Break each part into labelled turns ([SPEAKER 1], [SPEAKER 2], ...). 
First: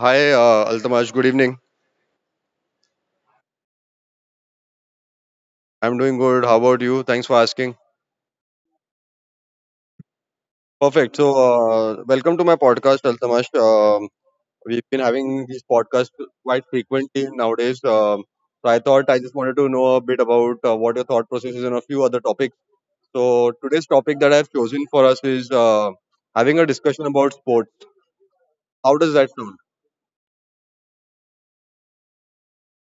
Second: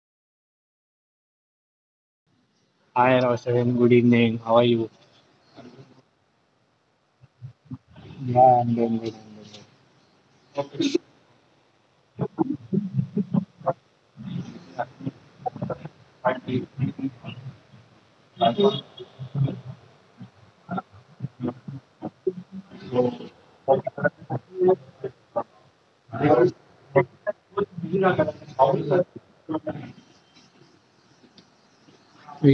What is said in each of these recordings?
[SPEAKER 1] Hi, Altamash. Good evening.
[SPEAKER 2] Hi, Roshan. Good evening. How are you?
[SPEAKER 1] I'm doing good. How about you? Thanks for asking.
[SPEAKER 2] Yeah, I'm doing good.
[SPEAKER 1] Perfect. Welcome to my podcast, Altamash. We've been having these podcasts quite frequently nowadays. I thought I just wanted to know a bit about what your thought process is on a few other topics. So, today's topic that I've chosen for us is
[SPEAKER 2] I'm
[SPEAKER 1] having a
[SPEAKER 2] doing
[SPEAKER 1] discussion about sports. How does that
[SPEAKER 2] good.
[SPEAKER 1] sound?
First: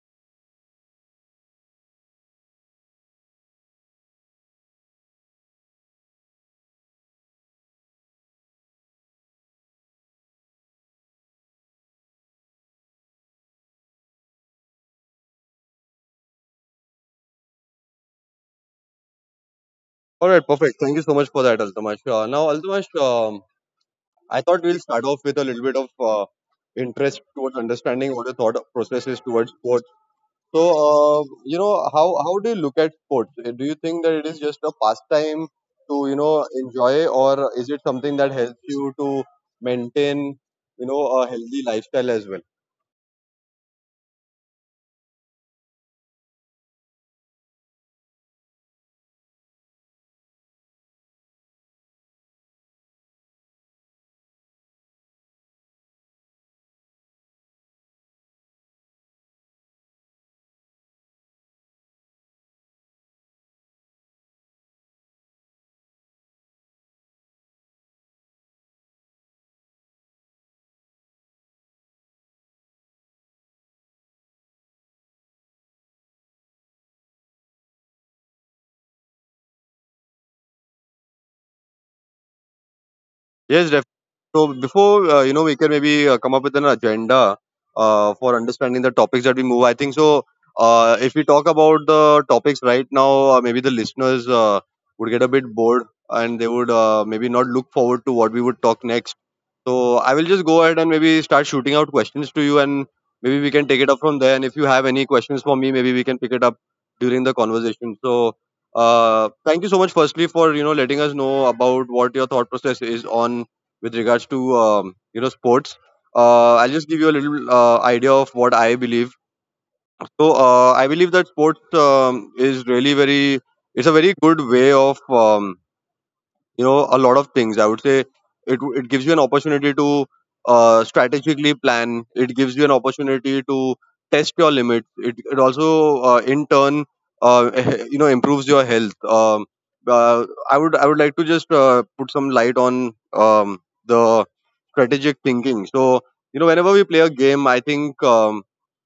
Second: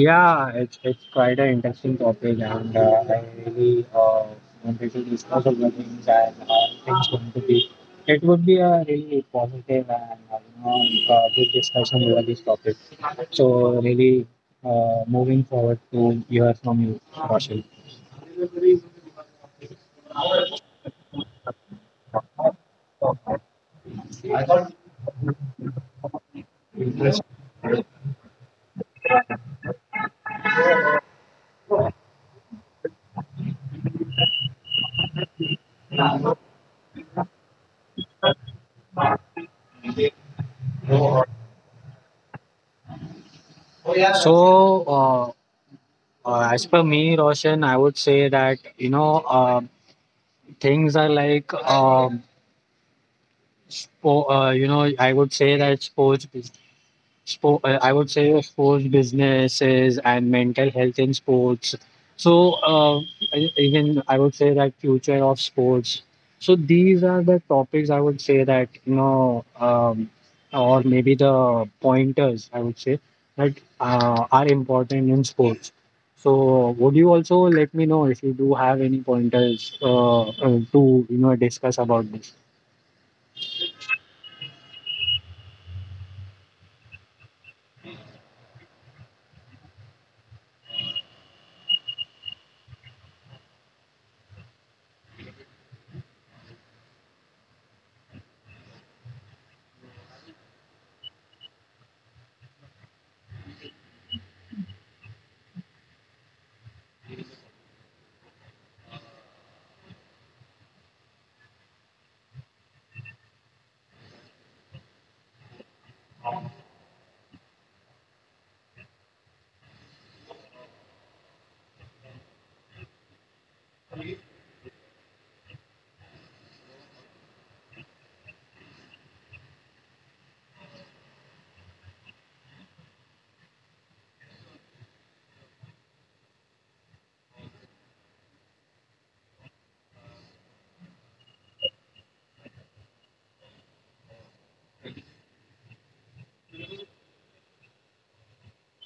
[SPEAKER 2] Yeah, it's quite an interesting topic, and I really wanted to discuss all the things and how things going to be. It would be a really positive and you know, good discussion over this topic. So really, moving forward to hear from you, Roshan.
[SPEAKER 1] All right, perfect. Thank you so much for that, Altamash. Now, Altamash, I thought we'll start off with a little bit of interest towards understanding what the thought process is towards sports. So, you know, how do you look at sports? Do you think that it is just a pastime to, you know, enjoy, or is it something that helps you to maintain, you know, a healthy lifestyle as well?
[SPEAKER 2] So, uh, as per me, Roshan, I would say that you know things are like you know I would say that I would say sports businesses and mental health in sports. So even I would say that future of sports. So these are the topics I would say that you know, or maybe the pointers I would say that are important in sports. So would you also let me know if you do have any pointers to you know discuss about this?
[SPEAKER 1] Yes, def- so before you know, we can maybe come up with an agenda for understanding the topics that we move, I think so. If we talk about the topics right now, maybe the listeners would get a bit bored and they would maybe not look forward to what we would talk next. So I will just go ahead and maybe start shooting out questions to you, and maybe we can take it up from there. And if you have any questions for me, maybe we can pick it up during the conversation. So thank you so much, firstly, for you know letting us know about what your thought process is on with regards to you know sports. I'll just give you a little idea of what I believe. So I believe that sports is really very it's a very good way of you know a lot of things I would say it gives you an opportunity to strategically plan. It gives you an opportunity to test your limits. It also in turn, uh, you know, improves your health. Um, uh, i would i would like to just put some light on um, the strategic thinking. So you know whenever we play a game, I think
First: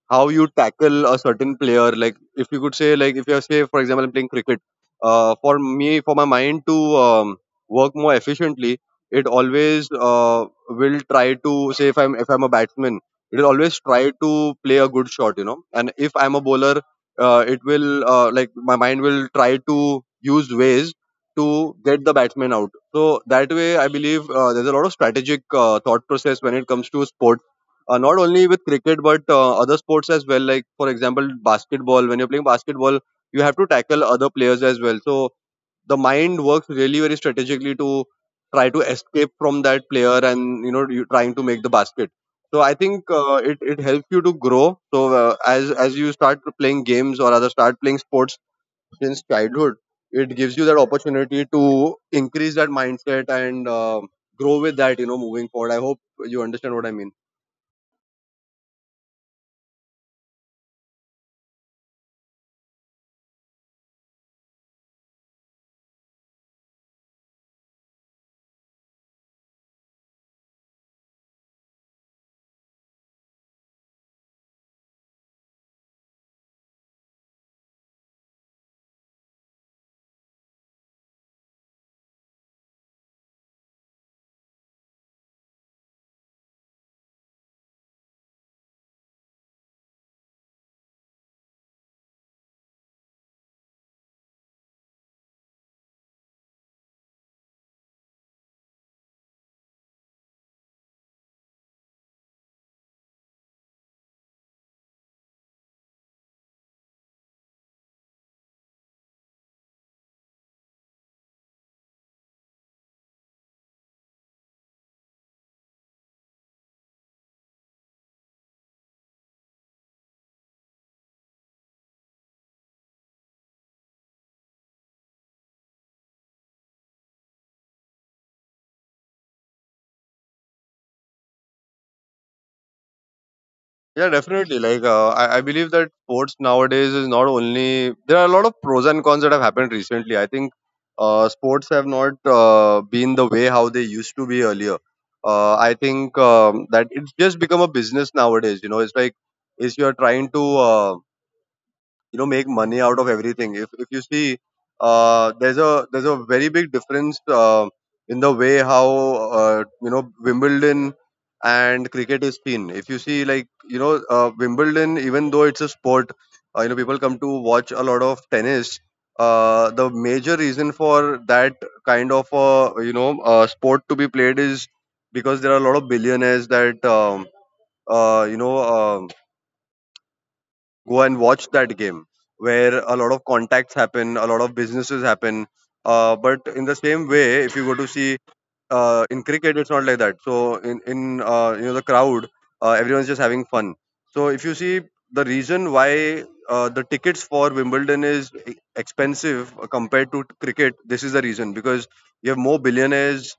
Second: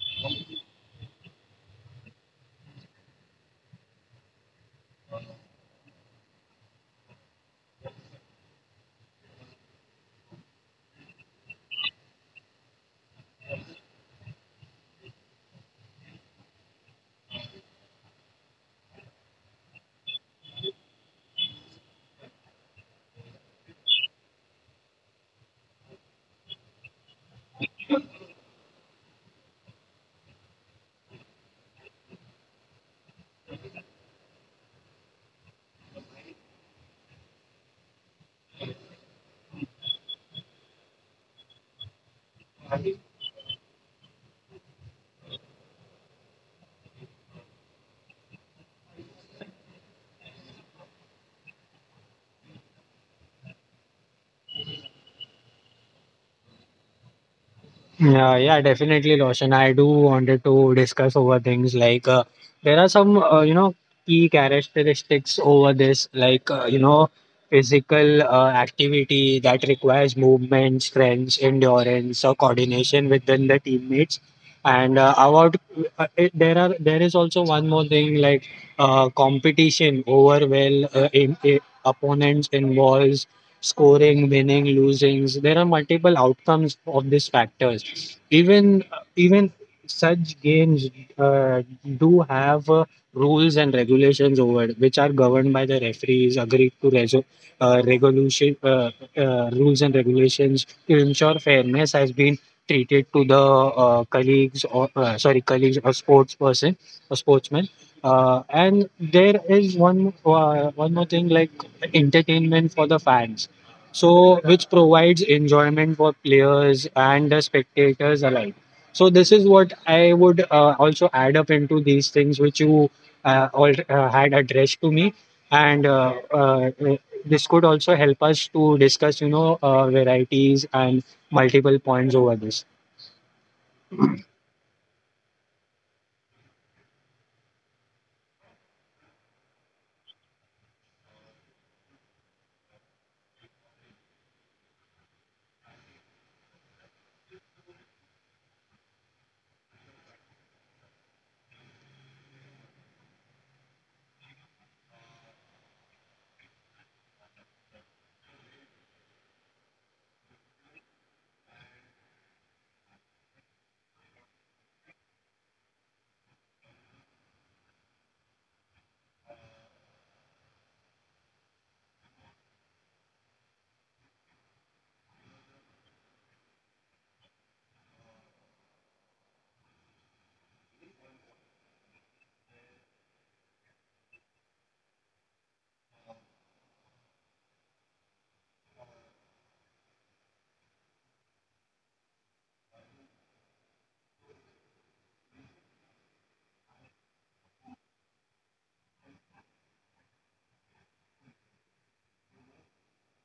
[SPEAKER 1] how you tackle a certain player, like if you could say, like if you say for example I'm playing cricket, for me, for my mind to work more efficiently, it always will try to say, if I'm a batsman, it will always try to play a good shot, you know, and if I'm a bowler, it will like my mind will try to use ways to get the batsman out. So that way I believe there's a lot of strategic thought process when it comes to sports, not only with cricket but other sports as well, like for example basketball. When you're playing basketball, you have to tackle other players as well, so the mind works really very strategically to try to escape from that player and you know you trying to make the basket. So I think it helps you to grow. So as you start playing games, or rather start playing sports since childhood, it gives you that opportunity to increase that mindset and grow with that, you know, moving forward. I hope you understand what I mean.
[SPEAKER 2] Yeah, yeah, definitely, Roshan. I do wanted to discuss over things like there are some you know key characteristics over this, like you know physical activity that requires movement, strength, endurance, or coordination within the teammates. And about it, there is also one more thing like competition over well opponents involves scoring, winning, losings. There are multiple outcomes of these factors. Even such games uh, do have rules and regulations over it, which are governed by the referees, agreed to reso- regulation rules and regulations to ensure fairness has been treated to the colleagues or sorry colleagues or sports person or sportsman and there is one more thing like entertainment for the fans, so which provides enjoyment for players and the spectators alike. So this is what I would also add up into these things which you all had addressed to me, and this could also help us to discuss you know varieties and multiple points over this.
[SPEAKER 1] Yeah, definitely. Like, I believe that sports nowadays is not only there are a lot of pros and cons that have happened recently. I think sports have not been the way how they used to be earlier. I think that it's just become a business nowadays. You know, it's like if you're trying to you know make money out of everything. If you see, there's a very big difference in the way how you know Wimbledon and cricket is seen. If you see, like, you know, Wimbledon, even though it's a sport, you know, people come to watch a lot of tennis. Uh, the major reason for that kind of you know sport to be played is because there are a lot of billionaires that you know go and watch that game, where a lot of contacts happen, a lot of businesses happen. But in the same way, if you go to see in cricket, it's not like that. So in you know, the crowd, everyone's just having fun. So if you see, the reason why the tickets for Wimbledon is expensive compared to cricket, this is the reason: because you have more billionaires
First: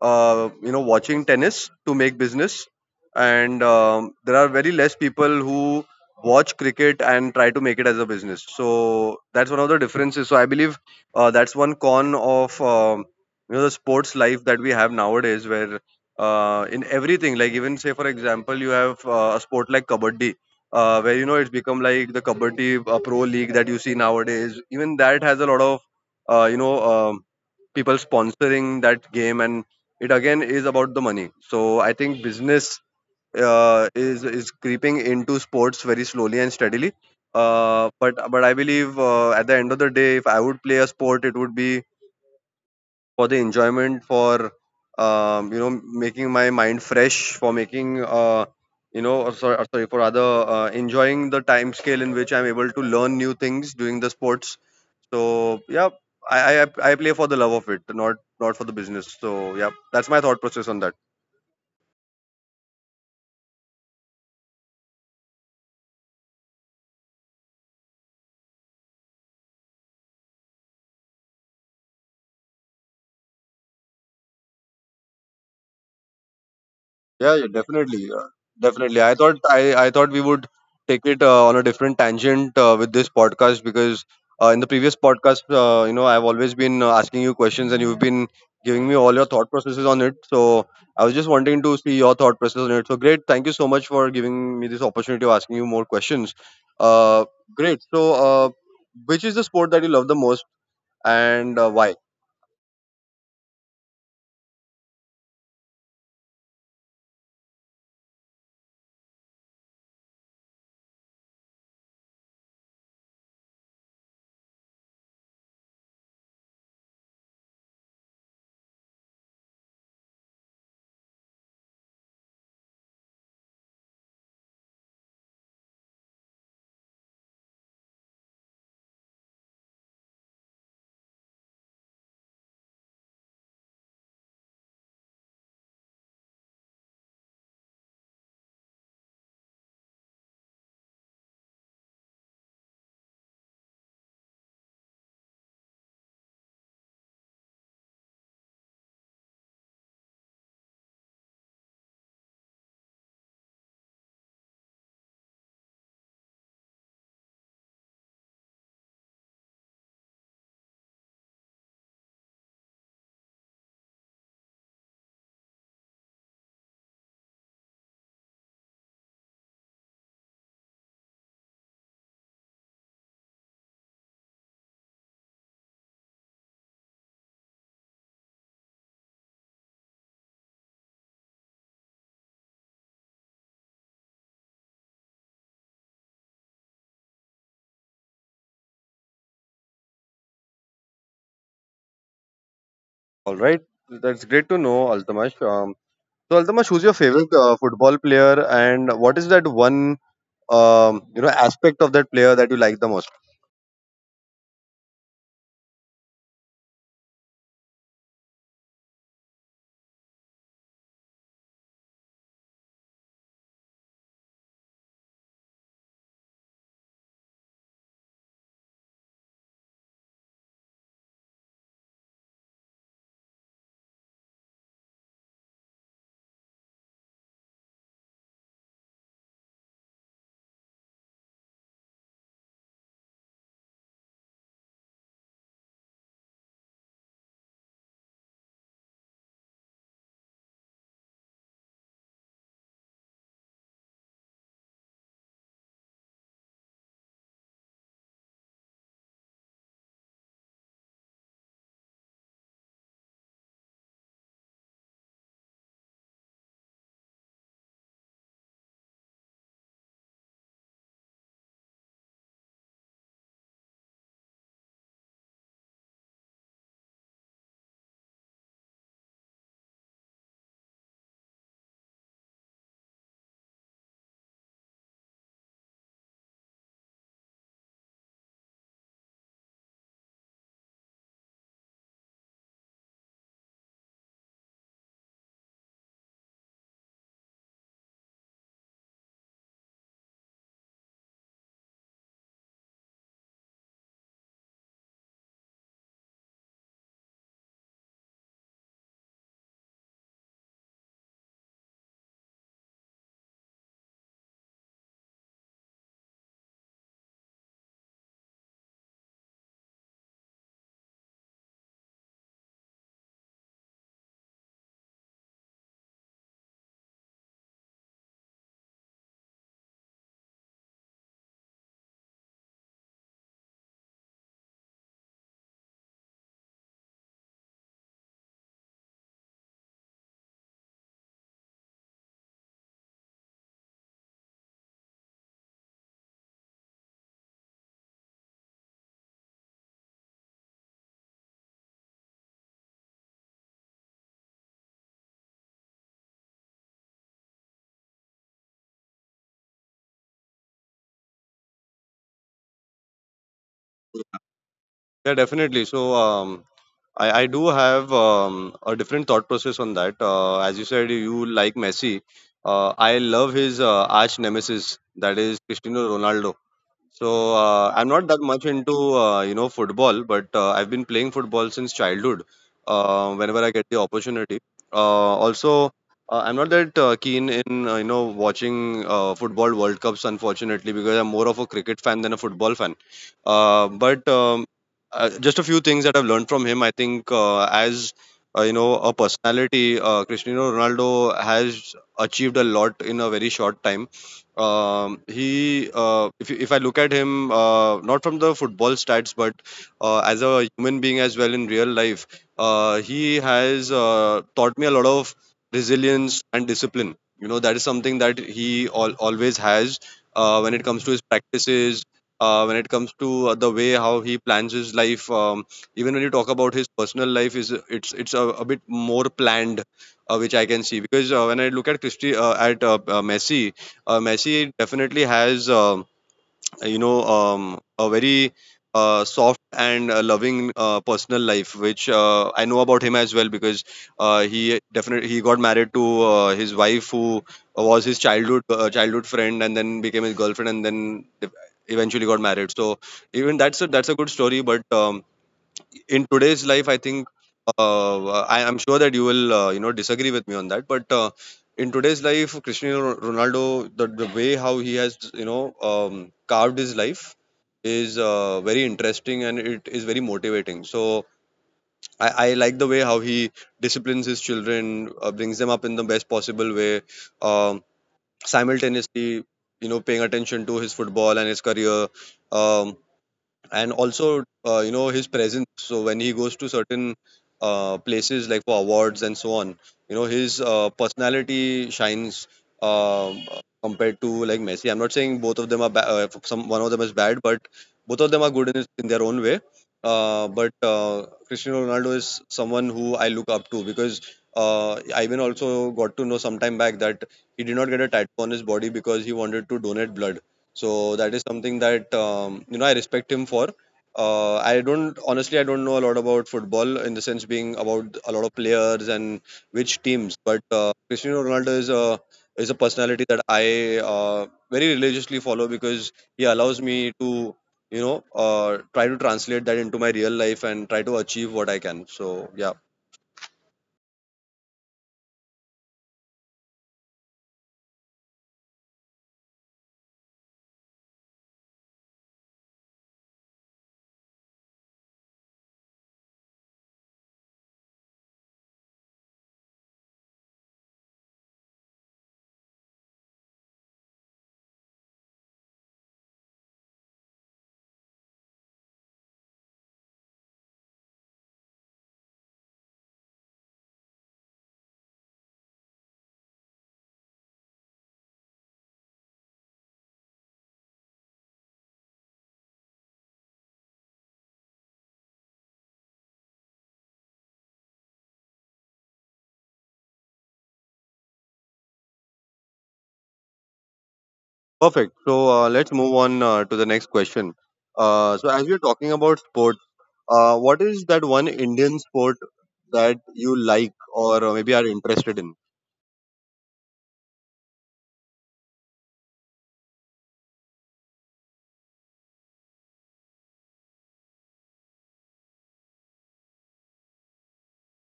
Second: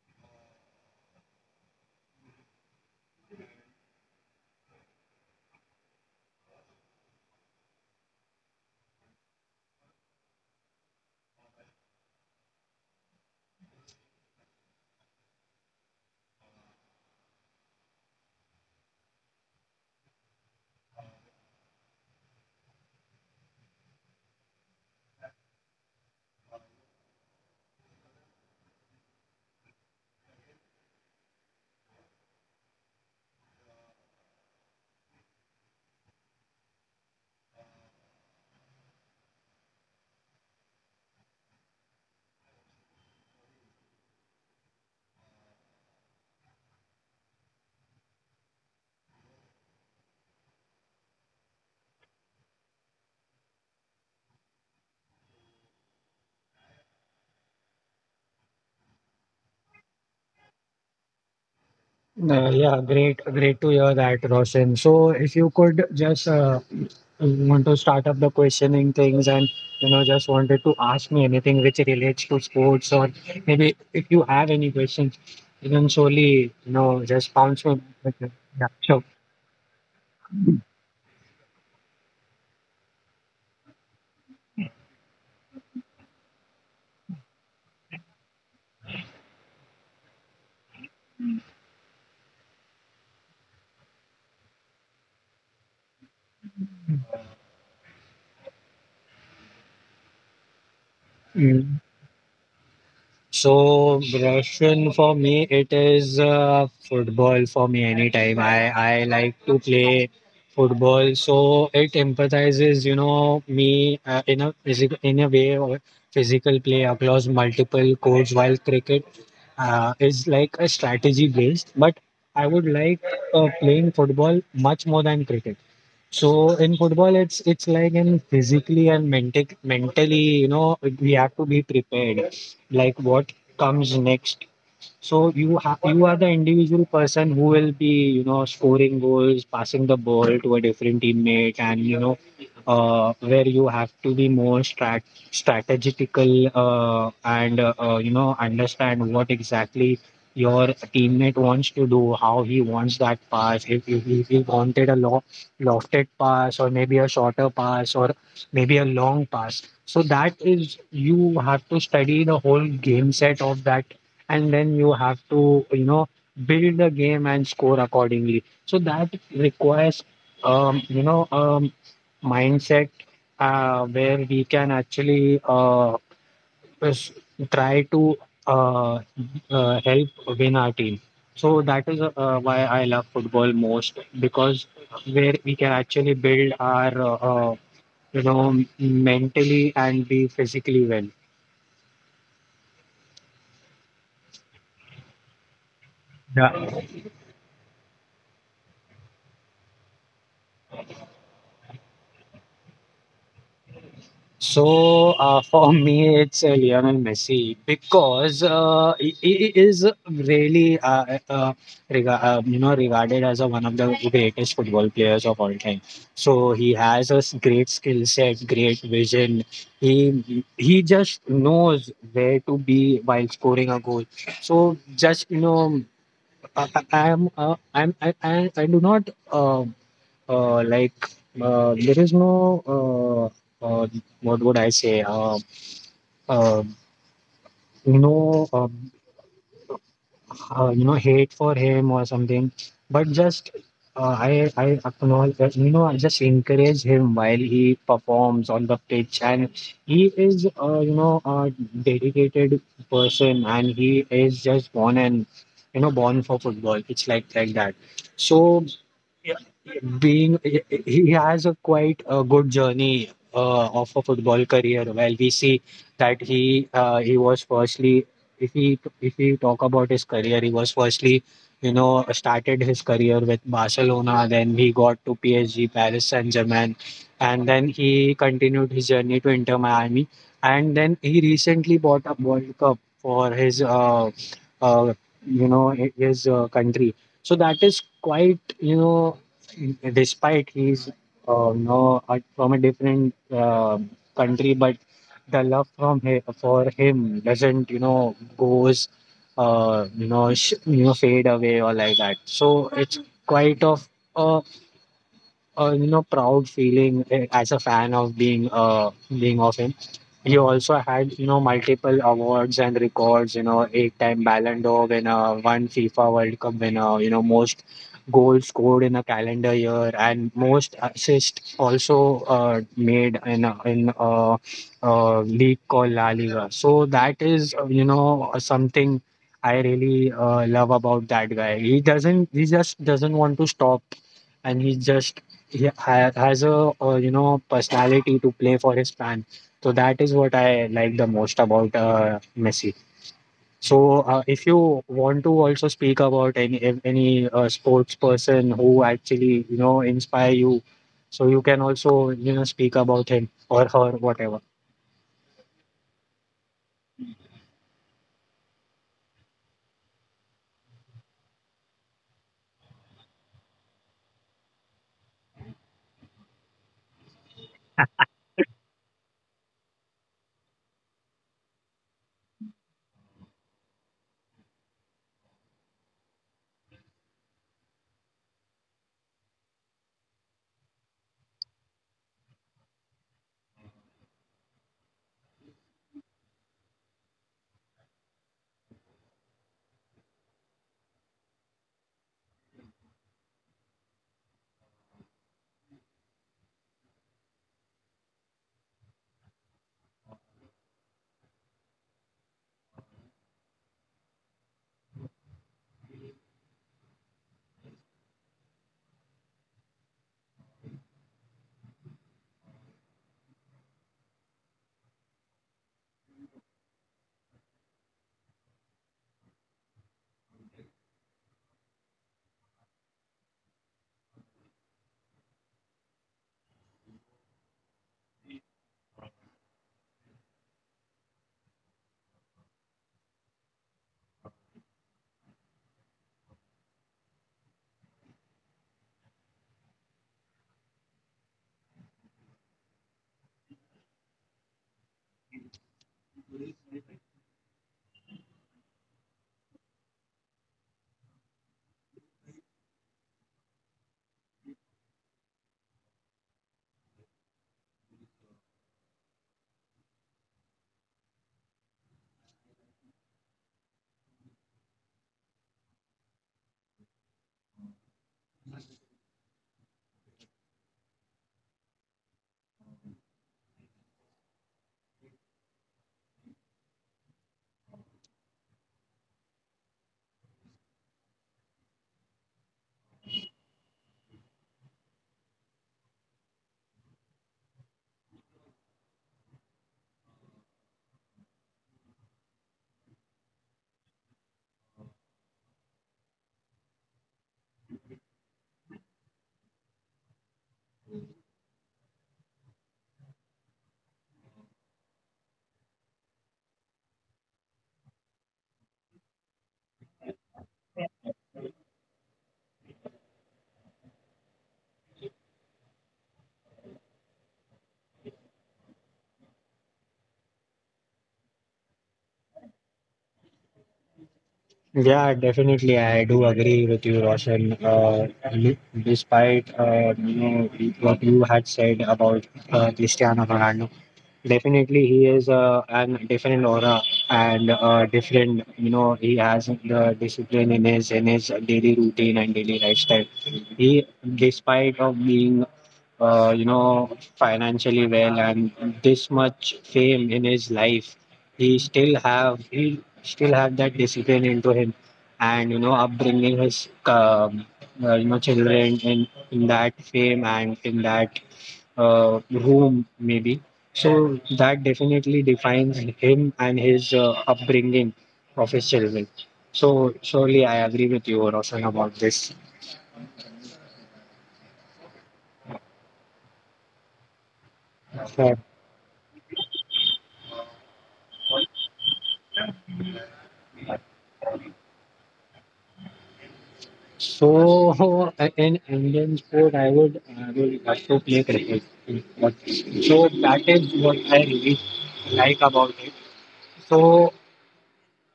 [SPEAKER 1] you know watching tennis to make business, and there are very less people who watch cricket and try to make it as a business. So that's one of the differences. So I believe that's one con of you know the sports life that we have nowadays, where in everything, like even say for example you have a sport like kabaddi, where you know it's become like the kabaddi pro league that you see nowadays. Even that has a lot of you know people sponsoring that game, and it again is about the money. So I think business is creeping into sports very slowly and steadily. But I believe at the end of the day, if I would play a sport, it would be for the enjoyment, for you know making my mind fresh, for making you know, or sorry, or sorry, for rather enjoying the time scale in which I'm able to learn new things doing the sports. So yeah, I play for the love of it, not not for the business. So yeah, that's my thought process on that.
[SPEAKER 2] Yeah, great, great to hear that, Roshan. So, if you could just want to start up the questioning things, and you know, just wanted to ask me anything which relates to sports, or maybe if you have any questions, you can surely you know
[SPEAKER 1] Yeah,
[SPEAKER 2] just
[SPEAKER 1] yeah,
[SPEAKER 2] bounce me.
[SPEAKER 1] definitely,
[SPEAKER 2] Yeah,
[SPEAKER 1] definitely. I
[SPEAKER 2] sure.
[SPEAKER 1] thought I, I thought we would take it on a different tangent with this podcast because in the previous podcast, you know, I've always been asking you questions and you've been giving me all your thought processes on it. So I was just wanting to see your thought process on it. So great, thank you so much for giving me this opportunity of asking you more questions. Uh, great. So, which is the sport that you love the most, and
[SPEAKER 2] Mm-hmm.
[SPEAKER 1] why?
[SPEAKER 2] So Russian, for me, it is football for me anytime. I like to play football, so it empathizes, you know, me in a physical in a way of physical play across multiple courts. While cricket is like a strategy based, but I would like playing football much more than cricket. So in football, it's like in physically and mentally, you know, we have to be prepared like what comes next. So you have you are the individual person who will be you know scoring goals, passing the ball to a different teammate, and you know where you have to be more strategical and you know understand what exactly your teammate wants to do, how he wants that pass, if, he wanted a lo lofted pass or maybe a shorter pass or maybe a long pass. So that is you have to study the whole game set of that, and then you have to you know build the game and score accordingly, so that requires um you know um mindset where we can actually s- try to uh, help win our team. So that is why I love football most, because where we can actually build our you know mentally and be physically well.
[SPEAKER 1] All right, that's great to know, Altamash. So Altamash, who's your favorite football player, and what is that one you know aspect of that player that you like the most?
[SPEAKER 2] So for me, it's Lionel Messi, because he is really you know regarded as a, one of the greatest football players of all time. So he has a great skill set, great vision. He just knows where to be while scoring a goal. So just you know I am I'm I do not like there is no uh, uh, what would I say uh, no you know hate for him or something, but just I acknowledge that, you know I just encourage him while he performs on the pitch, and he is you know a dedicated person, and he is just born and you know born for football. It's like that. So being he has a quite a good journey of a football career. While we see that he was firstly, if we talk about his career, he was firstly, you know, started his career with Barcelona. Then he got to PSG, Paris Saint Germain, and then he continued his journey to Inter Miami. And then he recently bought a World Cup for his uh, you know his country. So that is quite you know despite he's no from a different country, but the love from him for him doesn't you know goes you know fade away or like that. So it's quite of a you know proud feeling, eh, as a fan of being of him. He also had you know multiple awards and records. You know, eight-time Ballon d'Or winner, one FIFA World Cup winner. You know, most goals scored in a calendar year and most assists also made in a league called La Liga. So that is you know something I really love about that guy. He just doesn't want to stop, and he just he has a, you know personality to play for his fan. So that is what I like the most about Messi. So if you want to also speak about any if any sports person who actually you know inspire you, so you can also you know speak about him or her whatever.
[SPEAKER 1] Yeah, definitely. So I do have a different thought process on that. As you said, you like Messi. I love his arch nemesis, that is Cristiano Ronaldo. So I'm not that much into you know football, but I've been playing football since childhood. Whenever I get the opportunity. Also, I'm not that keen in you know watching football World Cups, unfortunately, because I'm more of a cricket fan than a football fan. But just a few things that I've learned from him. I think as you know, a personality, Cristiano Ronaldo has achieved a lot in a very short time. He, if I look at him, not from the football stats, but as a human being as well in real life, he has taught me a lot of resilience and discipline. You know, that is something that he always has when it comes to his practices, when it comes to the way how he plans his life. Even when you talk about his personal life, is it's a bit more planned, which I can see because when I look at Christy at Messi, Messi definitely has you know a very soft and loving personal life, which I know about him as well because he definitely he got married to his wife who was his childhood friend and then became his girlfriend and then eventually got married. So even that's a good story, but. In today's life, I think I am sure that you will disagree with me on that, but in today's life, Cristiano Ronaldo, the way how he has carved his life is very interesting, and it is very motivating. So I like the way how he disciplines his children, brings them up in the best possible way, um, simultaneously, you know, paying attention to his football and his career, um, and also his presence, so when he goes to certain places, like for awards and so on, you know, his personality shines um compared to, like, Messi. I'm not saying both of them are some, one of them is bad, but both of them are good in their own way. But Cristiano Ronaldo is someone who I look up to, because I even also got to know some time back that he did not get a tattoo on his body because he wanted to donate blood. So that is something that I respect him for. I don't Honestly, I don't know a lot about football, in the sense being about a lot of players and which teams, but Cristiano Ronaldo is a personality that I very religiously follow, because he allows me to try to translate that into my real life and try to achieve what I can. So yeah,
[SPEAKER 2] Yeah, definitely. I do agree with you, Roshan. Li- Despite you know what you had said about Cristiano Ronaldo, definitely, he is an different aura and different. You know, he has the discipline in his daily routine and daily lifestyle. He, despite of being, you know, financially well and this much fame in his life, he still have that discipline into him, and you know, upbringing his you know children in that fame and in that room maybe, so that definitely defines him and his upbringing of his children. So surely I agree with you, Roshan, about this.
[SPEAKER 1] perfect. So let's move on to the next question.
[SPEAKER 2] Uh,
[SPEAKER 1] So as we're talking about sports, what is that one Indian sport that you like, or maybe are interested in?
[SPEAKER 2] So in Indian sport, I would have to play cricket. But so that is what I really like about it. So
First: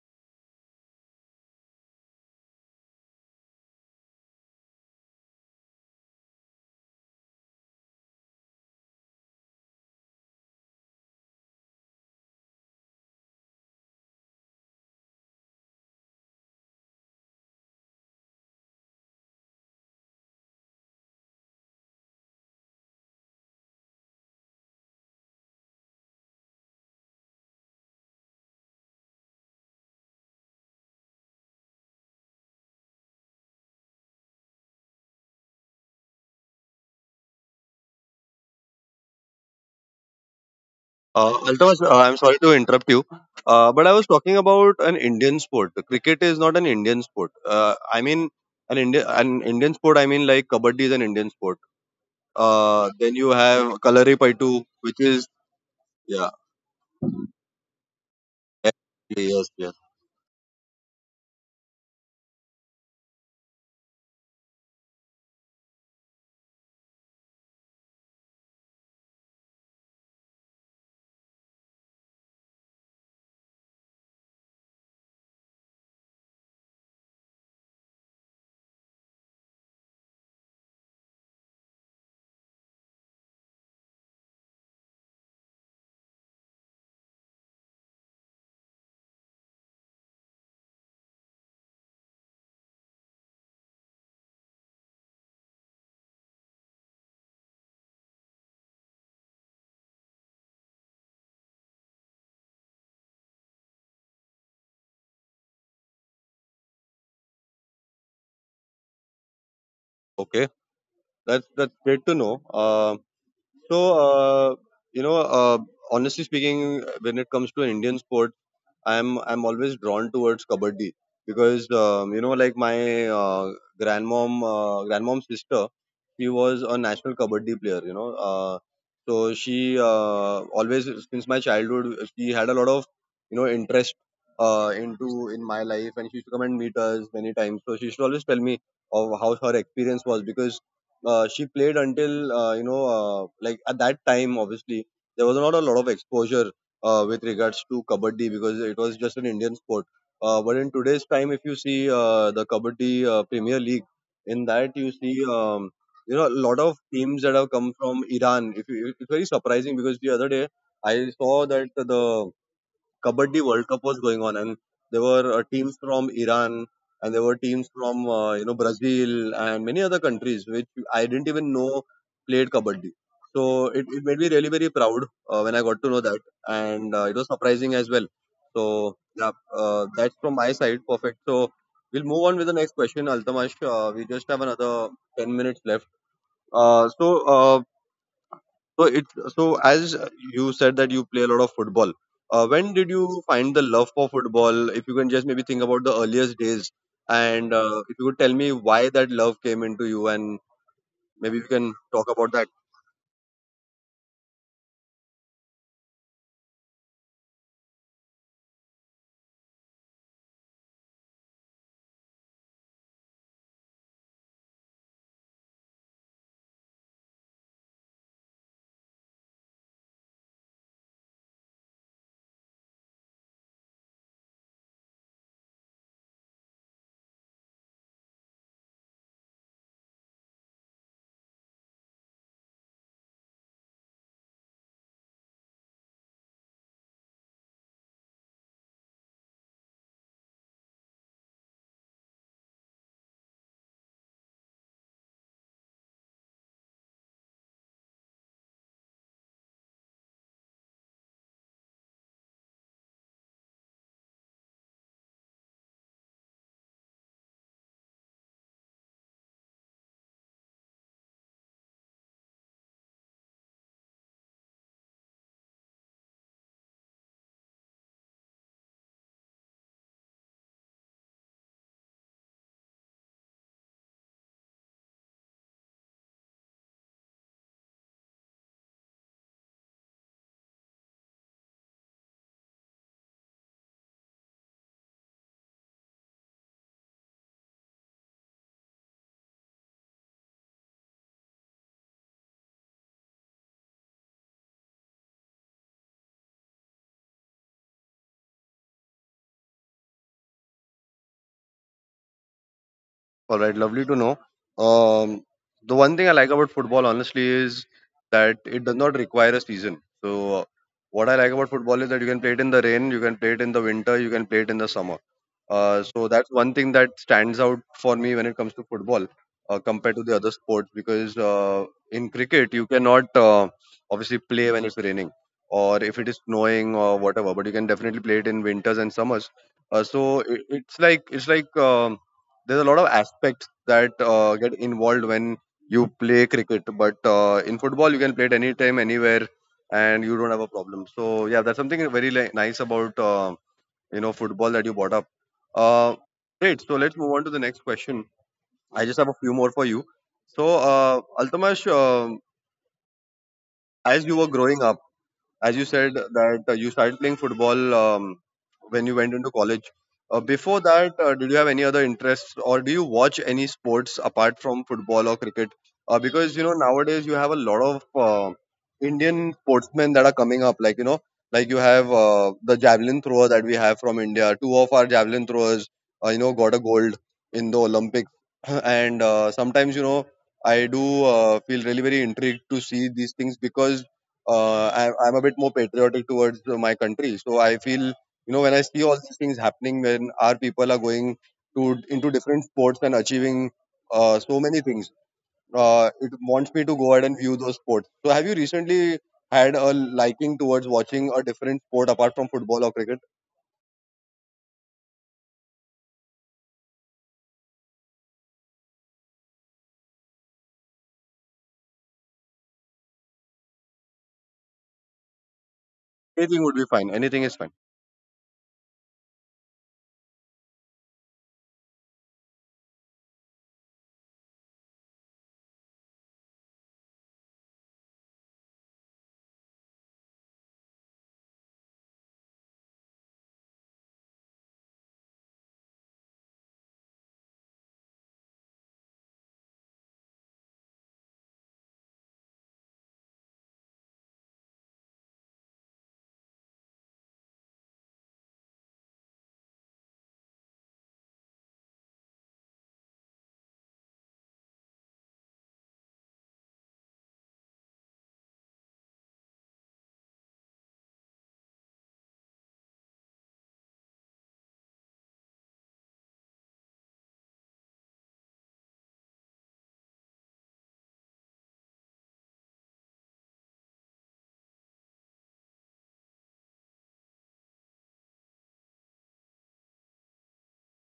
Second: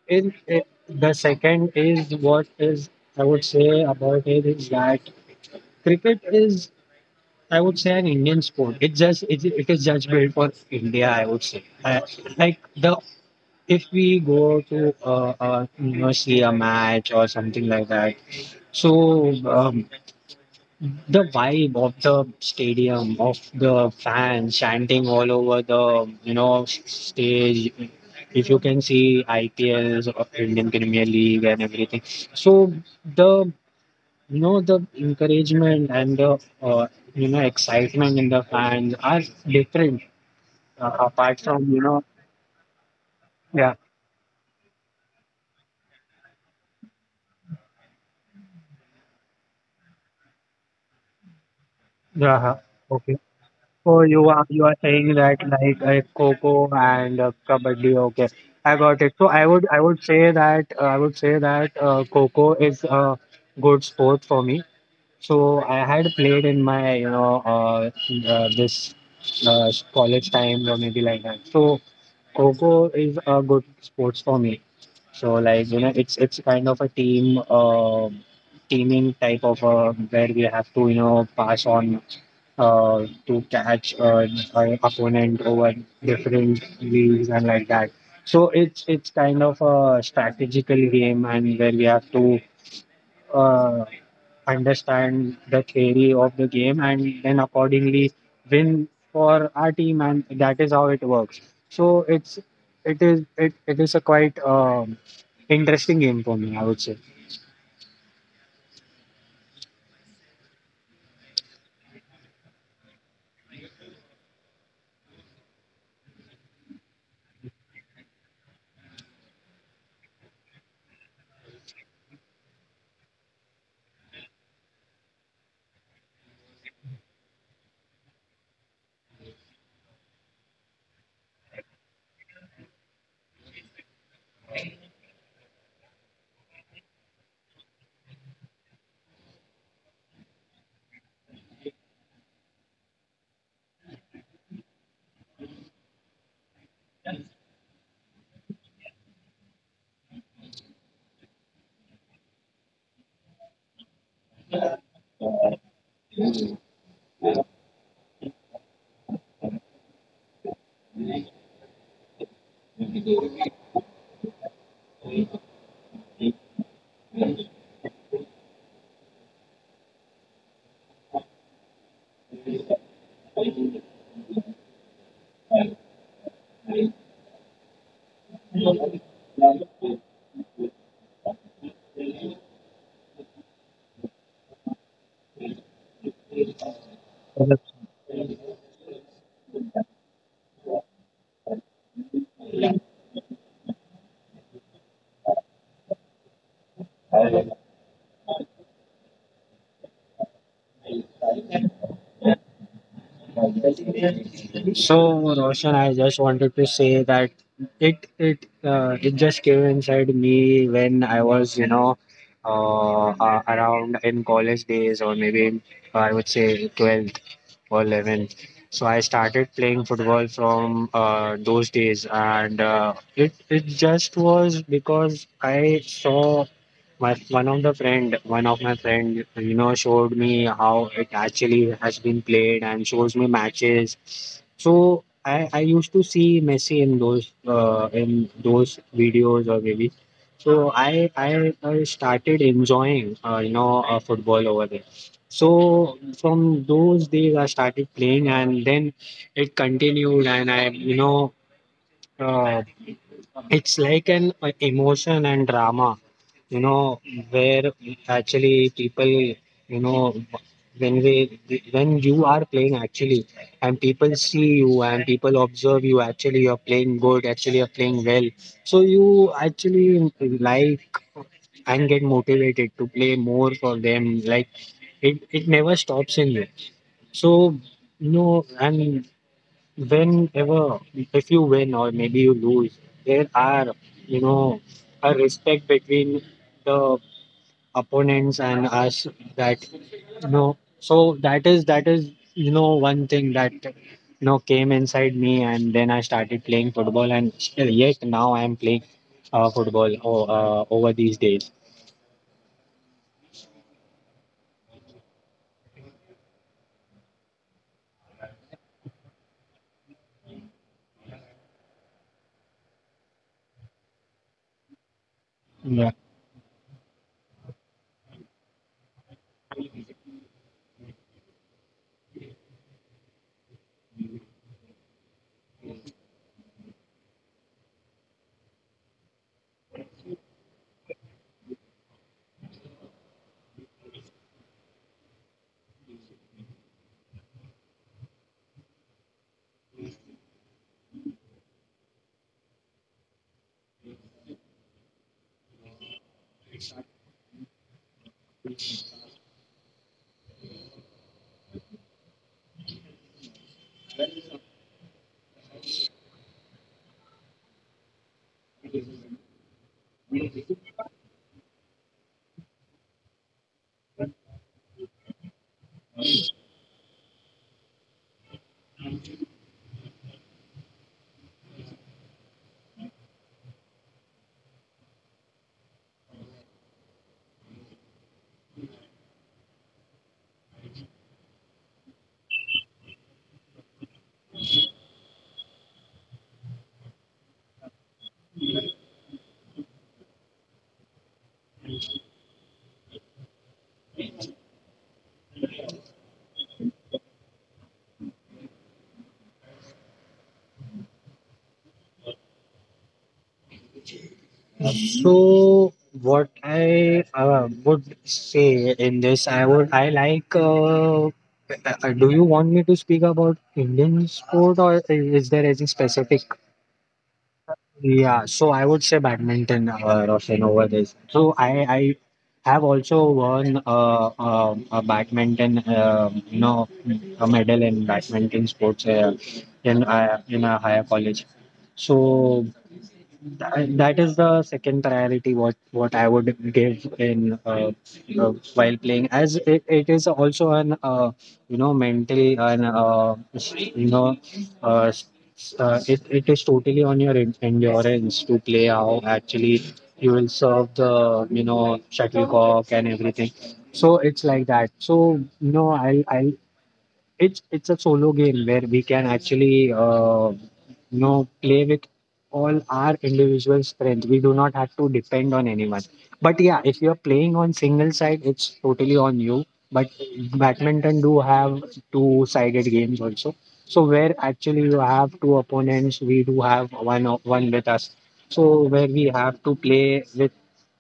[SPEAKER 2] in it, the second is what is I would say about it is that cricket is, I would say, an Indian sport. It just it is just built for India, I would say. Like the if we go to you know see a match or something like that. So the vibe of the stadium, of the fans chanting all over the you know stage. If you can see IPLs of Indian Premier League and everything, so the you know, the encouragement and the you know excitement in the fans are different. Apart from
[SPEAKER 1] Altavas,
[SPEAKER 2] you know,
[SPEAKER 1] I'm sorry to interrupt you,
[SPEAKER 2] yeah,
[SPEAKER 1] but I was talking about an Indian sport. Cricket is not an Indian sport. I mean, an Indian sport. I mean, like, kabaddi is an Indian sport.
[SPEAKER 2] yeah.
[SPEAKER 1] Then
[SPEAKER 2] Okay.
[SPEAKER 1] you have
[SPEAKER 2] So you
[SPEAKER 1] Kalaripayattu,
[SPEAKER 2] are
[SPEAKER 1] which
[SPEAKER 2] saying
[SPEAKER 1] is
[SPEAKER 2] that like
[SPEAKER 1] yeah,
[SPEAKER 2] Coco and Kabaddi. Okay, I got it. So
[SPEAKER 1] exactly, yes, yes.
[SPEAKER 2] I would say that I would say that Coco is a good sport for me. So I had played in my, you know, this college time or maybe like that. So Coco is a good sports for me. So like, you know, it's kind of a team teaming type of where we have to, you know, pass on to catch our opponent over different leagues and like that. So it's kind of a strategical game and where we have to uh, understand the theory of the game and then accordingly win for our team, and that is how it works. So it is a quite interesting game for me, I would say.
[SPEAKER 1] Okay, that's great to know. So uh, you know, uh, Honestly speaking, when it comes to an Indian sport, I'm always drawn towards kabaddi, because like my grandmom's sister, she was a national kabaddi player, so she always, since my childhood, she had a lot of, you know, interest into in my life, and she used to come and meet us many times, so she used to always tell me of how her experience was, because she played until like, at that time, obviously, there was not a lot of exposure with regards to kabaddi, because it was just an Indian sport. But in today's time, if you see the kabaddi Premier League, in that you see a lot of teams that have come from Iran. If you, it's very surprising, because the other day I saw that the Kabaddi World Cup was going on, and there were teams from Iran, and there were teams from Brazil, and many other countries which I didn't even know played Kabaddi. So it made me really very proud when I got to know that, and it was surprising as well. So yeah, that's from my side. Perfect. So we'll move on with the next question, Altamash. We just have another 10 minutes left. Uh, so uh, so it so as you said that you play a lot of football. When did you find the love for football? If you can just maybe think about the earliest days, and if you could tell me why that love came into you, and maybe we can talk about that.
[SPEAKER 2] So Roshan, I just wanted to say that it just came inside me when I was you know around in college days or maybe in, I would say, 12th or 11. So I started playing football from those days, and it it just was because I saw my one of the friend, one of my friend, you know, showed me how it actually has been played and shows me matches. So I used to see Messi in those videos or maybe. So I started enjoying football over there. So from those days, I started playing, and then it continued, and I, uh, it's like an emotion and drama, you know, where actually know, when we when you are playing actually, and people see you and people observe you, actually you're playing good, actually you're playing well. So you actually like and get motivated to play more for them. Like it never stops in you. So and whenever if you win or maybe you lose, there are you know a respect between the opponents and us, that you know. So that is you know one thing that came inside me, and then I started playing football, and still yet now I am playing football over these days.
[SPEAKER 1] All right, lovely to know. Um, the one thing I like about football, honestly, is that it does not require a season. So, what I like about football is that you can play it in the rain, you can play it in the winter, you can play it in the summer. So that's one thing that stands out for me when it comes to football, compared to the other sports, because in cricket you cannot obviously play when it's raining or if it is snowing or whatever, but you can definitely play it in winters and summers. So it's like there's a lot of aspects that get involved when you play cricket, but in football you can play it anytime, anywhere, and you don't have a problem. So yeah, that's something very nice about, football, that you brought up. uh, Great. So let's move on to the next question. I just have a few more for you. So Altamash, as you were growing up, as you said that you started playing football when you went into college. Before that, did you have any other interests, or do you watch any sports apart from football or cricket? Because, you know, nowadays you have a lot of Indian sportsmen that are coming up. Like, you know, like you have the javelin thrower that we have from India. Two of our javelin throwers, got a gold in the Olympics. And sometimes, you know, I do feel really very intrigued to see these things, because I'm a bit more patriotic towards my country. So I feel, you know, when I see all these things happening, when our people are going to into different sports and achieving so many things, it wants me to go ahead and view those sports. So have you recently had a liking towards watching a different sport apart from football or cricket?
[SPEAKER 2] Uh, So what I would say in this, I like. Do you want me to speak about Indian sport, or is there any specific?
[SPEAKER 1] Anything would be fine. Anything is fine.
[SPEAKER 2] Yeah, so I would say badminton, Roshan, over this. So I have also won a badminton, a medal in badminton sports in a higher college. So that is the second priority what I would give in while playing, as it is also an mental and s- you know s- s- it, it is totally on your endurance to play how actually you will serve the shuttlecock and everything. So it's like that. So you know I it's a solo game where we can actually play with all our individual strength. We do not have to depend on anyone. But yeah, if you're playing on single side, it's totally on you. But badminton do have two-sided games also. So where actually you have two opponents, we do have one with us. So where we have to play with,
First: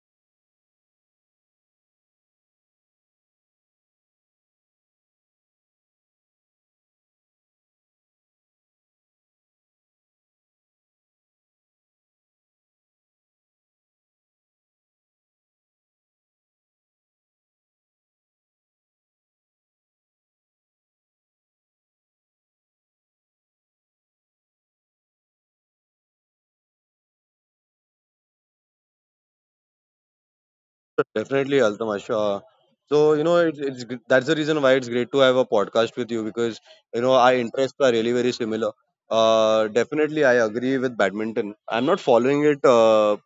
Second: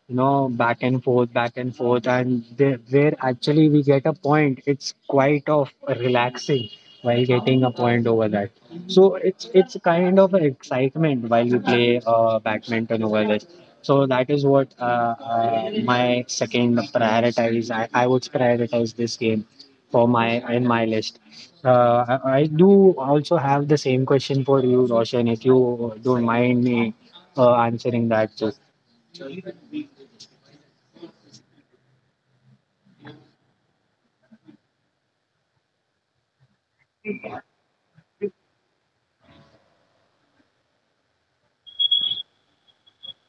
[SPEAKER 2] you know, back and forth, and there, where actually we get a point, it's quite of relaxing while getting a point over that. So it's kind of an excitement while we play badminton over this. So that is what my second prioritize. I would prioritize this game for my in my list. I do also have the same question for you, Roshan, if you don't mind me answering that. Just.
[SPEAKER 1] Definitely, Altamash. So, you know, it's that's the reason why it's great to have a podcast with you, because, you know, our interests are really very similar. Definitely, I agree with badminton. I'm not following it. Uh,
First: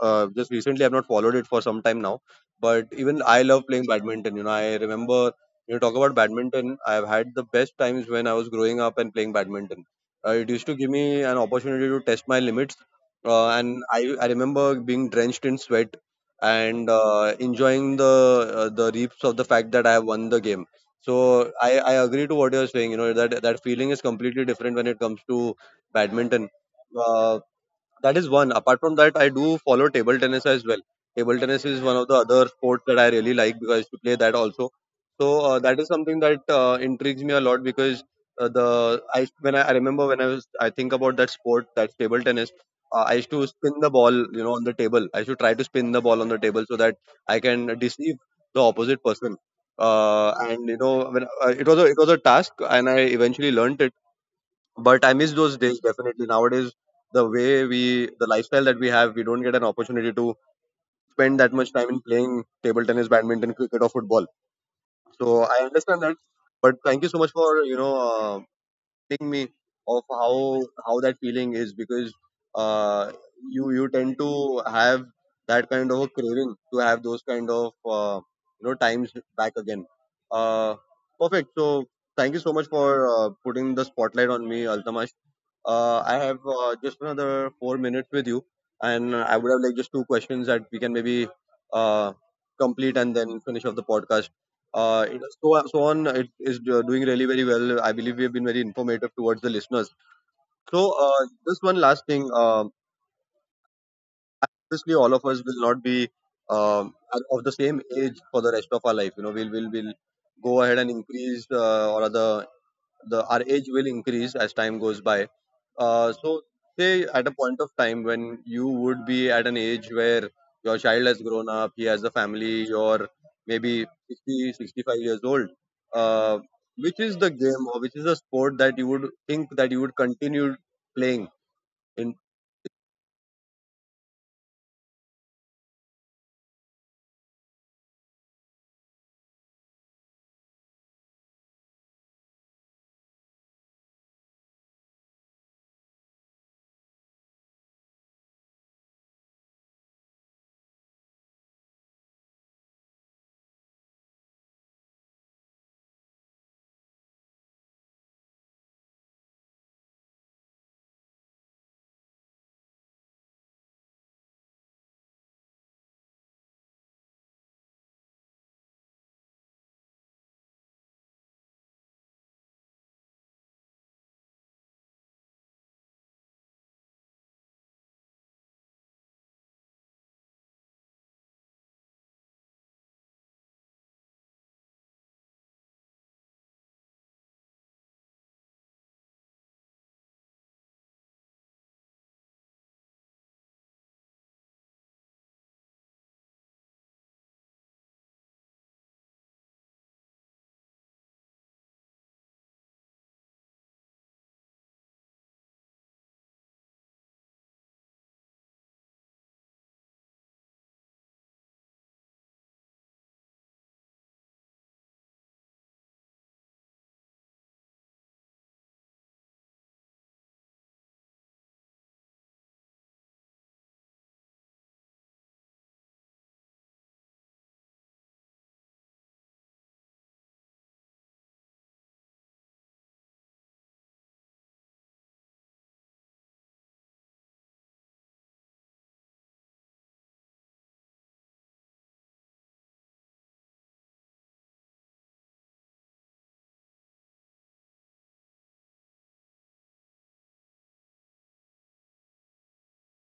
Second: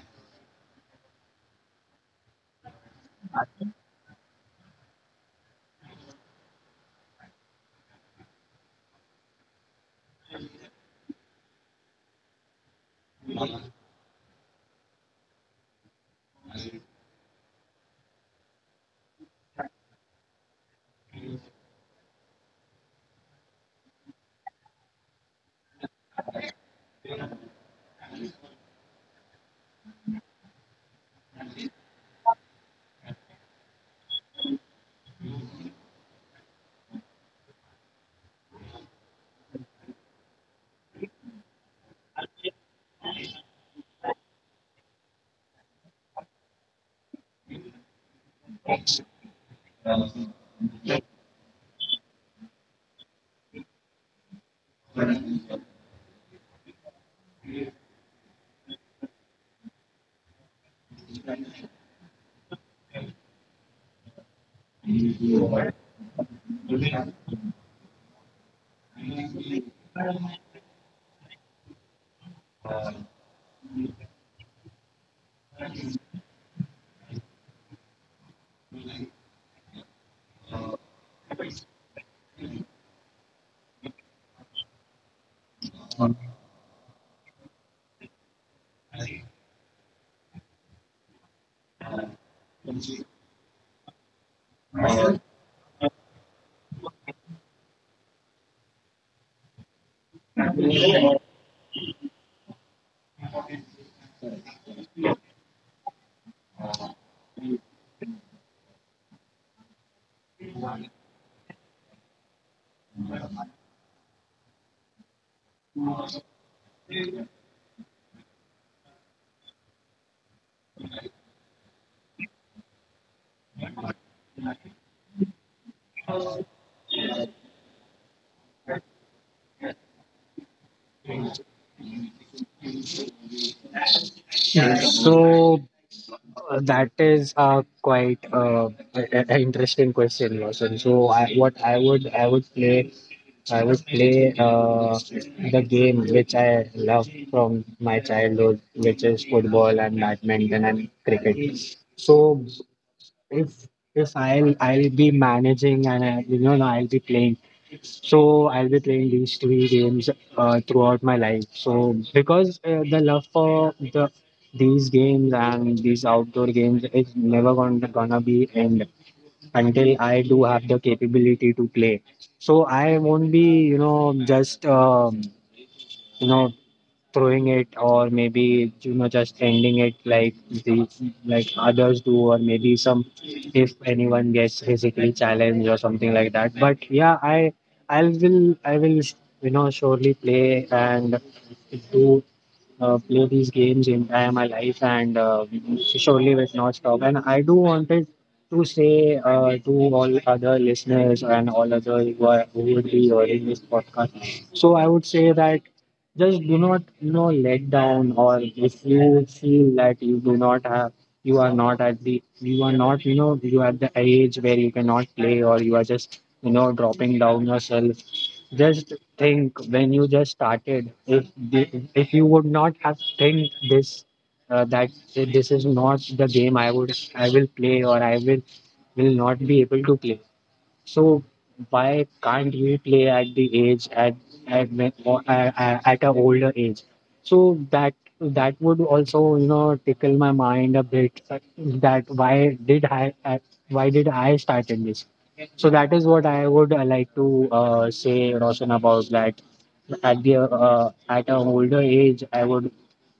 [SPEAKER 1] uh, Just recently I've not followed it for some time now. But even I love playing badminton. You know, I remember you talk about badminton. I've had the best times when I was growing up and playing badminton. It used to give me an opportunity to test my limits, and I remember being drenched in sweat and enjoying the reaps of the fact that I have won the game. So I agree to what you're saying. You know, that that feeling is completely different when it comes to badminton. Uh, that is one. Apart from that, I do follow table tennis as well. Table tennis is one of the other sports that I really like, because I used to play that also. So that is something that intrigues me a lot, because the I when I remember when I was, I think, about that sport, that table tennis. I used to spin the ball, you know, on the table. I used to try to spin the ball on the table so that I can deceive the opposite person. And you know, when it was a task, and I eventually learned it, but I miss those days. Definitely, nowadays, the lifestyle that we have, we don't get an opportunity to spend that much time in playing table tennis, badminton, cricket, or football, so I
[SPEAKER 2] So
[SPEAKER 1] understand that. But thank you so much for, reminding me of how that feeling is, because uh, you you tend to have that kind of a craving to have those kind of, times back again. Uh, Perfect. So thank you so much for putting the spotlight on me, Altamash. I have just another 4 minutes with you, and I would have like just two questions that we can maybe uh, complete and then finish off the podcast. It is doing really very well. I believe we have been very informative towards the listeners. So, just one last thing. Obviously, all of us will not be of the same age for the rest of our life. You know, we'll go ahead and increase, or rather, the our age will increase as time goes by. So, say, at a point of time when you would be at an age where your child has grown up, he has a family, you're maybe 60, 65 years old. Uh, which is the game, or which is the sport, that you would think that you would continue playing in?
[SPEAKER 2] that is a quite a interesting question, Roshan. So I, what I would play. I would play the game which I love from my childhood, which is football and badminton and cricket. So if I'll be managing, and I, you know I'll be playing. So I'll be playing these three games throughout my life. So because the love for these games and these outdoor games is never gonna be end, until I do have the capability to play. So I won't be just you know throwing it, or maybe, just ending it like the like others do, or maybe some if anyone gets physically challenged or something like that. But yeah, I will, you know, surely play and do play these games in entire my life, and surely will not stop. And I do wanted to say, to all other listeners and all other who, are, who would be hearing this podcast. So I would say that just do not, you know, let down, or if you feel that you do not have, you are not at the, you are not, you know, you are at the age where you cannot play, or you are just, you know, dropping down yourself. Just think when you just started, if if you would not have think this, that this is not the game I would, I will play, or I will not be able to play. So why can't he play at the age at when- or a- at an older age? So that would also, you know, tickle my mind a bit. That why did I started this? So that is what I would, like to say, Roshan, about that. At the at an older age, I would,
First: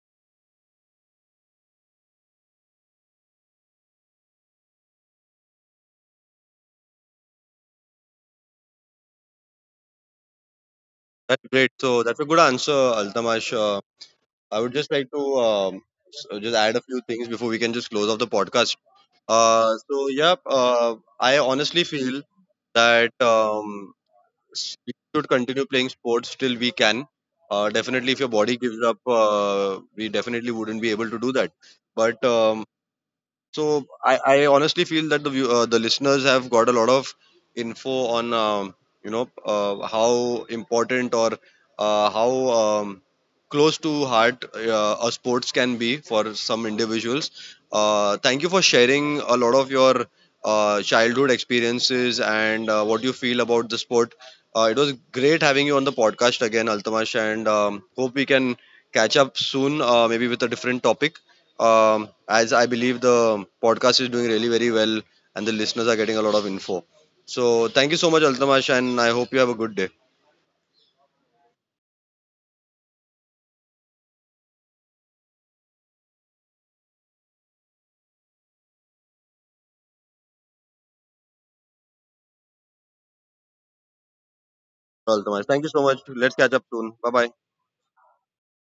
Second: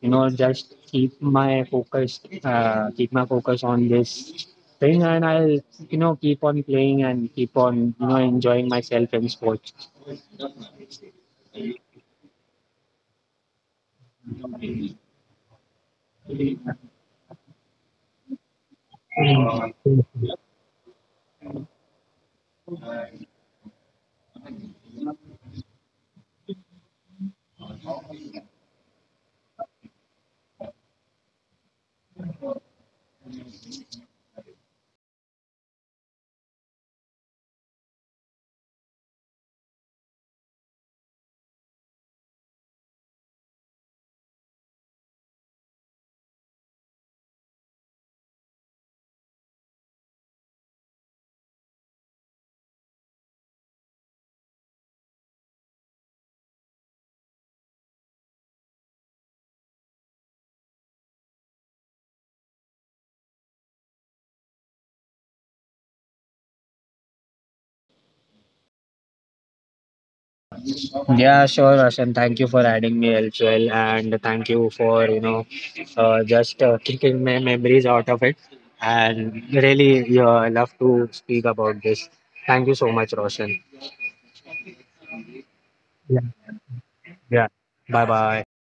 [SPEAKER 2] you know, just keep my focus on this. Playing, and I'll, you know, keep on playing and keep on, you know, enjoying myself in sports.
[SPEAKER 1] That's great. So that's a good answer, Altamash. I would just like to just add a few things before we can just close off the podcast. So yeah, I honestly feel that we should continue playing sports till we can. Definitely, if your body gives up, we definitely wouldn't be able to do that. But so I honestly feel that the listeners have got a lot of info on, how important, or how close to heart, a sports can be for some individuals. Thank you for sharing a lot of your childhood experiences, and what you feel about the sport. It was great having you on the podcast again, Altamash, and hope we can catch up soon, maybe with a different topic. As I believe the podcast is doing really very well and the listeners are getting a lot of info. So thank you so much, Altamash, and I hope you have a good day.
[SPEAKER 2] Yeah, sure, Roshan. Thank you for adding me as well, and thank you for you know just kicking my memories out of it. And really, yeah, I love to speak about this. Thank you so much, Roshan.
[SPEAKER 1] Altamash, thank you so much.
[SPEAKER 2] Yeah,
[SPEAKER 1] Let's catch up soon. Bye bye.
[SPEAKER 2] yeah. Bye bye.